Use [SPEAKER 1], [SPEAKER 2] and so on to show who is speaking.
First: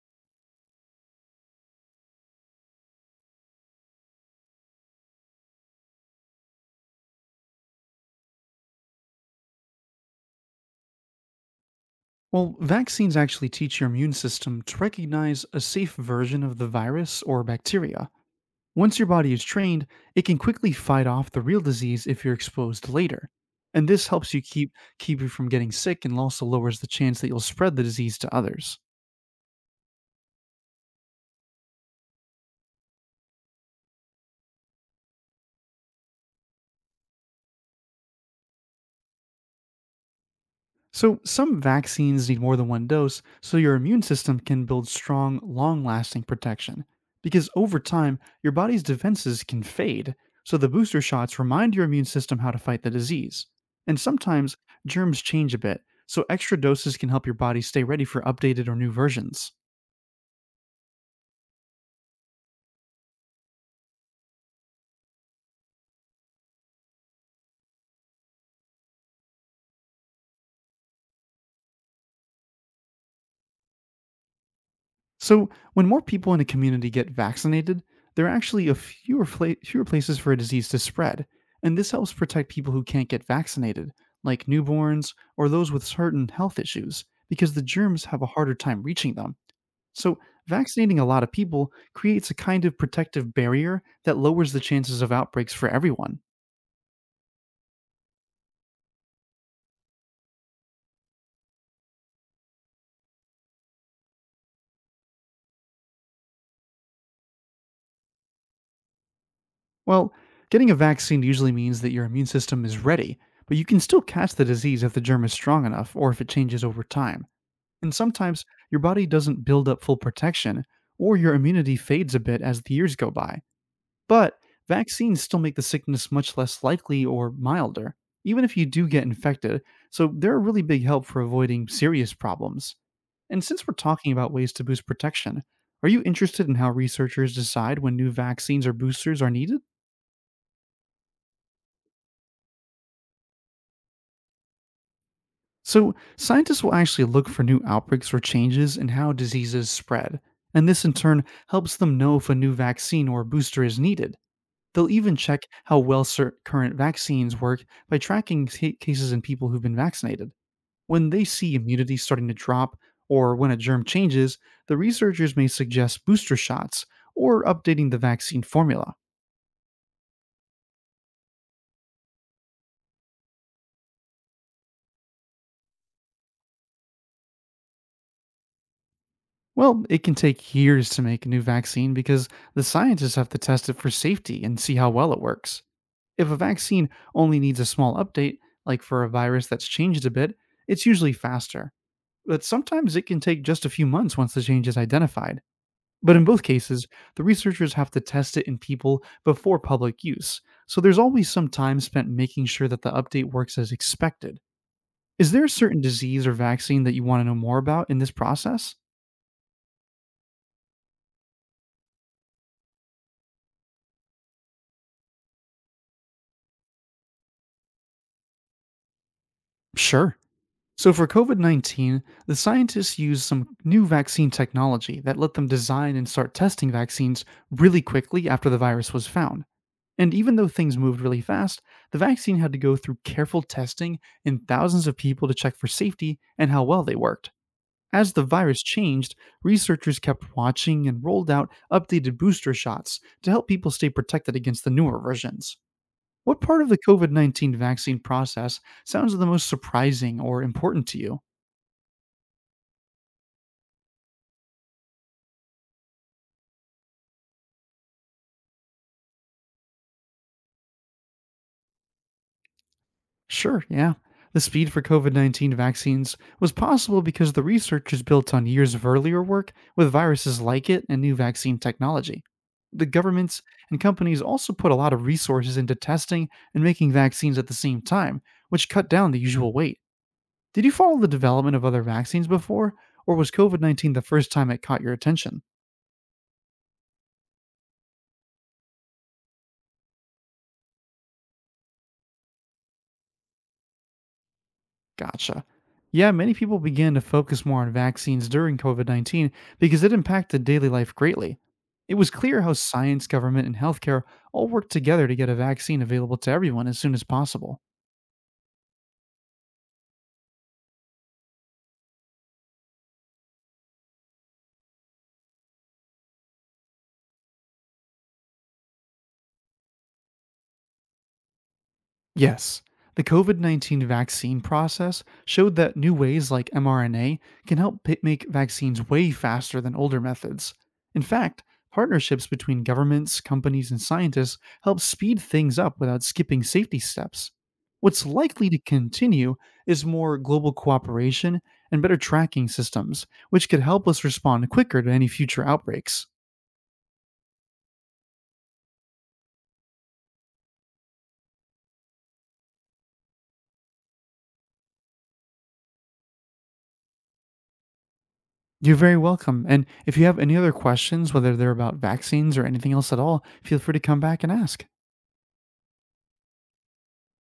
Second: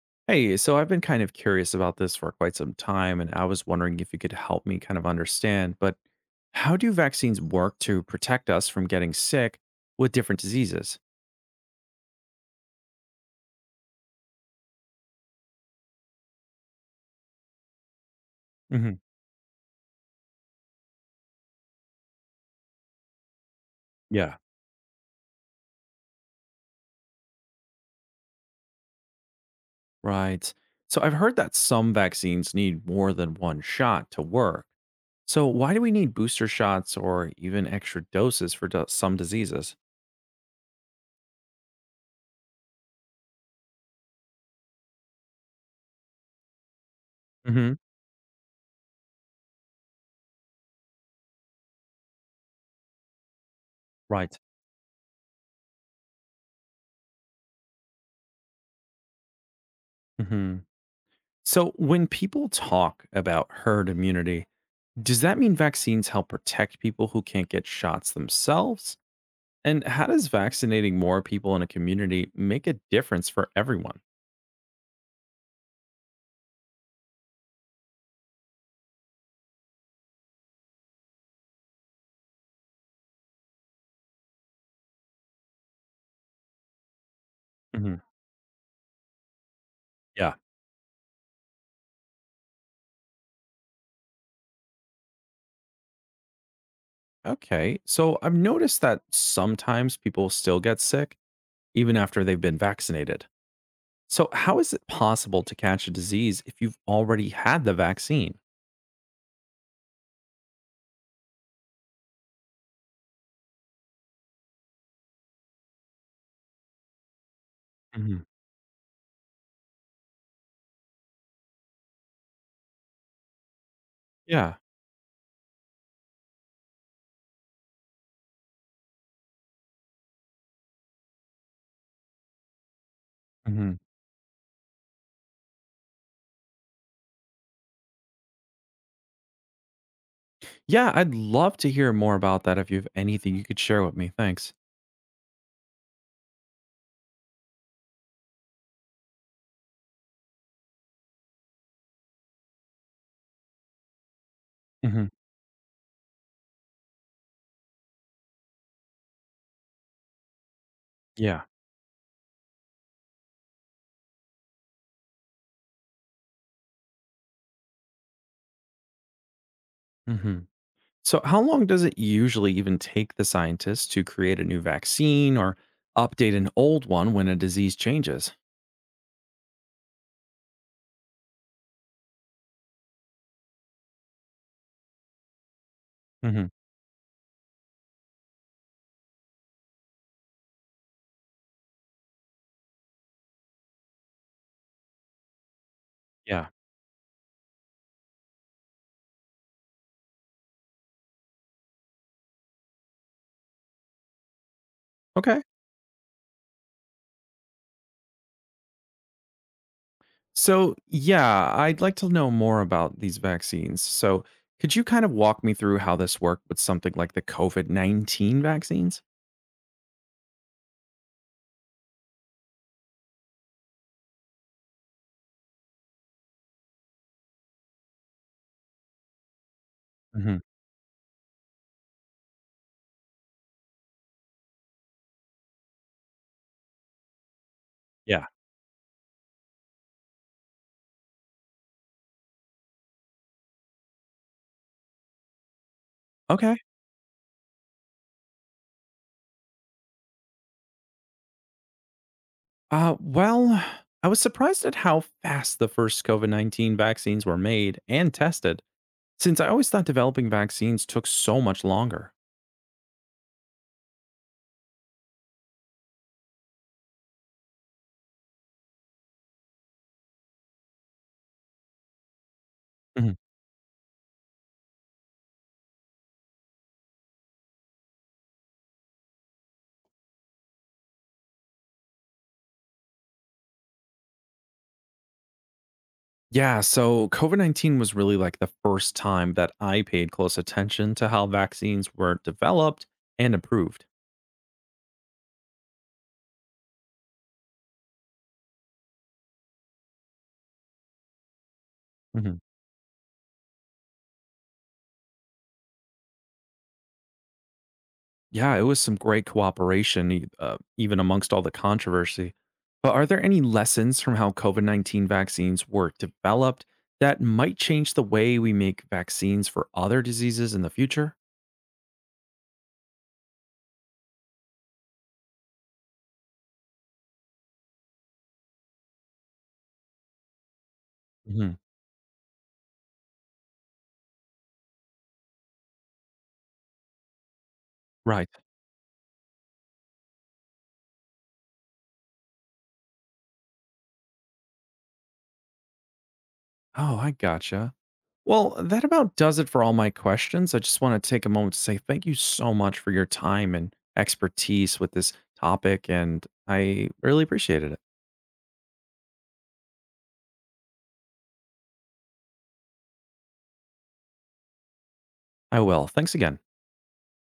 [SPEAKER 1] Hey, so I've been kind of curious about this for quite some time, and I was wondering if you could help me understand. But How do vaccines work to protect us from getting sick with different diseases?
[SPEAKER 2] Well, vaccines actually teach your immune system to recognize a safe version of the virus or bacteria.
[SPEAKER 1] Hmm.
[SPEAKER 2] Once your body is trained, it can quickly fight off the real disease if you're exposed later. And this helps
[SPEAKER 1] Yeah,
[SPEAKER 2] you keep you from getting sick and also lowers the chance that you'll spread the disease to others.
[SPEAKER 1] right. So I've heard that some vaccines need more than one shot to work. So why do we need booster shots or even extra doses for some diseases?
[SPEAKER 2] So, some vaccines need more than one dose so your immune system can build strong, long lasting protection. Because
[SPEAKER 1] Hmm.
[SPEAKER 2] over time, your body's defenses can fade, so the booster shots remind your immune system how to fight the disease. And
[SPEAKER 1] Right.
[SPEAKER 2] sometimes germs change a bit, so extra doses can help your body stay ready for updated or new versions.
[SPEAKER 1] Hmm. So when people talk about herd immunity, does that mean vaccines help protect people who can't get shots themselves? And how does vaccinating more people in a community make a difference for everyone?
[SPEAKER 2] So, when more people in a community get vaccinated, there are actually fewer places for a disease to spread, and this helps protect people who can't get vaccinated, like newborns or those with certain health issues, because the
[SPEAKER 1] Hmm.
[SPEAKER 2] germs have a harder time reaching them. So,
[SPEAKER 1] Yeah.
[SPEAKER 2] vaccinating a lot of people creates a kind of protective barrier that lowers the chances of outbreaks for everyone.
[SPEAKER 1] Okay, so I've noticed that sometimes people still get sick even after they've been vaccinated. So, how is it possible to catch a disease if you've already had the vaccine?
[SPEAKER 2] Well, getting a vaccine usually means that your immune system is ready, but you can still catch the disease if the germ is strong enough or if it changes over time. And
[SPEAKER 1] Hmm.
[SPEAKER 2] sometimes your body doesn't build up full protection, or your immunity fades a bit as the years go by. But
[SPEAKER 1] Yeah.
[SPEAKER 2] vaccines still make the sickness much less likely or milder, even if you do get infected, so they're a really big help for avoiding serious problems. And since
[SPEAKER 1] Hmm.
[SPEAKER 2] we're talking about ways to boost protection, are you interested in how researchers decide when new vaccines or boosters are needed?
[SPEAKER 1] Yeah, I'd love to hear more about that if you have anything you could share with me. Thanks.
[SPEAKER 2] So, scientists will actually look for new outbreaks or changes in how diseases spread, and this in turn helps them know if a new vaccine or booster is needed. They'll
[SPEAKER 1] Hmm.
[SPEAKER 2] even check how well current vaccines work by tracking cases in people who've been vaccinated. When they
[SPEAKER 1] Yeah.
[SPEAKER 2] see immunity starting to drop or when a germ changes, the researchers may suggest booster shots or updating the vaccine formula.
[SPEAKER 1] Hmm. So, how long does it usually even take the scientists to create a new vaccine or update an old one when a disease changes?
[SPEAKER 2] Well, it can take years to make a new vaccine because the scientists have to test it for safety and see how well it works. If a
[SPEAKER 1] Hmm.
[SPEAKER 2] vaccine only needs a small update, like for a virus that's changed a bit, it's usually faster. But sometimes it can take just a few months once the change is identified. But in both
[SPEAKER 1] Yeah.
[SPEAKER 2] cases, the researchers have to test it in people before public use, so there's always some time spent making sure that the update works as expected. Is
[SPEAKER 1] Okay.
[SPEAKER 2] there a certain disease or vaccine that you want to know more about in this process?
[SPEAKER 1] So, yeah, I'd like to know more about these vaccines. So, could you walk me through how this worked with something like the COVID 19 vaccines?
[SPEAKER 2] Sure. So, for COVID COVID-19, the scientists used some new vaccine technology that let them design and start testing vaccines really quickly after the virus was found. And even
[SPEAKER 1] Hmm.
[SPEAKER 2] though things moved really fast, the vaccine had to go through careful testing in thousands of people to check for safety and how well they worked. As the
[SPEAKER 1] Yeah.
[SPEAKER 2] virus changed, researchers kept watching and rolled out updated booster shots to help people stay protected against the newer versions. What
[SPEAKER 1] Okay.
[SPEAKER 2] part of the COVID COVID-19 vaccine process sounds the most surprising or important to you?
[SPEAKER 1] Well, I was surprised at how fast the first COVID 19 vaccines were made and tested, since I always thought developing vaccines took so much longer.
[SPEAKER 2] Sure, yeah. The speed for COVID COVID-19 vaccines was possible because the research is built on years of earlier work with viruses like it and new vaccine technology. The governments and companies also put a lot of resources into testing and making vaccines at the same time, which cut down the usual wait. Did you follow the development of other vaccines before, or was COVID COVID-19 the first time it caught your attention?
[SPEAKER 1] Yeah, so COVID-19 was really the first time that I paid close attention to how vaccines were developed and approved.
[SPEAKER 2] Gotcha. Yeah, many people began to focus more on vaccines during COVID COVID-19 because it impacted daily life greatly. It was
[SPEAKER 1] Mhm.
[SPEAKER 2] clear how science, government, and healthcare all worked together to get a vaccine available to everyone as soon as possible.
[SPEAKER 1] Yeah, it was some great cooperation, even amongst all the controversy. But are there any lessons from how COVID-19 vaccines were developed that might change the way we make vaccines for other diseases in the future?
[SPEAKER 2] Yes, the COVID COVID-19 vaccine process showed that new ways like mRNA can help make vaccines way faster than older methods. In fact,
[SPEAKER 1] Mhm.
[SPEAKER 2] partnerships between governments, companies, and scientists help speed things up without skipping safety steps. What's
[SPEAKER 1] Right.
[SPEAKER 2] likely to continue is more global cooperation and better tracking systems, which could help us respond quicker to any future outbreaks.
[SPEAKER 1] Oh, I gotcha. Well, that about does it for all my questions. I just want to take a moment to say thank you so much for your time and expertise with this topic, and I really appreciated it.
[SPEAKER 2] You're very welcome. And if you have any other questions, whether they're about vaccines or anything else at all, feel free to come back and ask.
[SPEAKER 1] I will. Thanks again.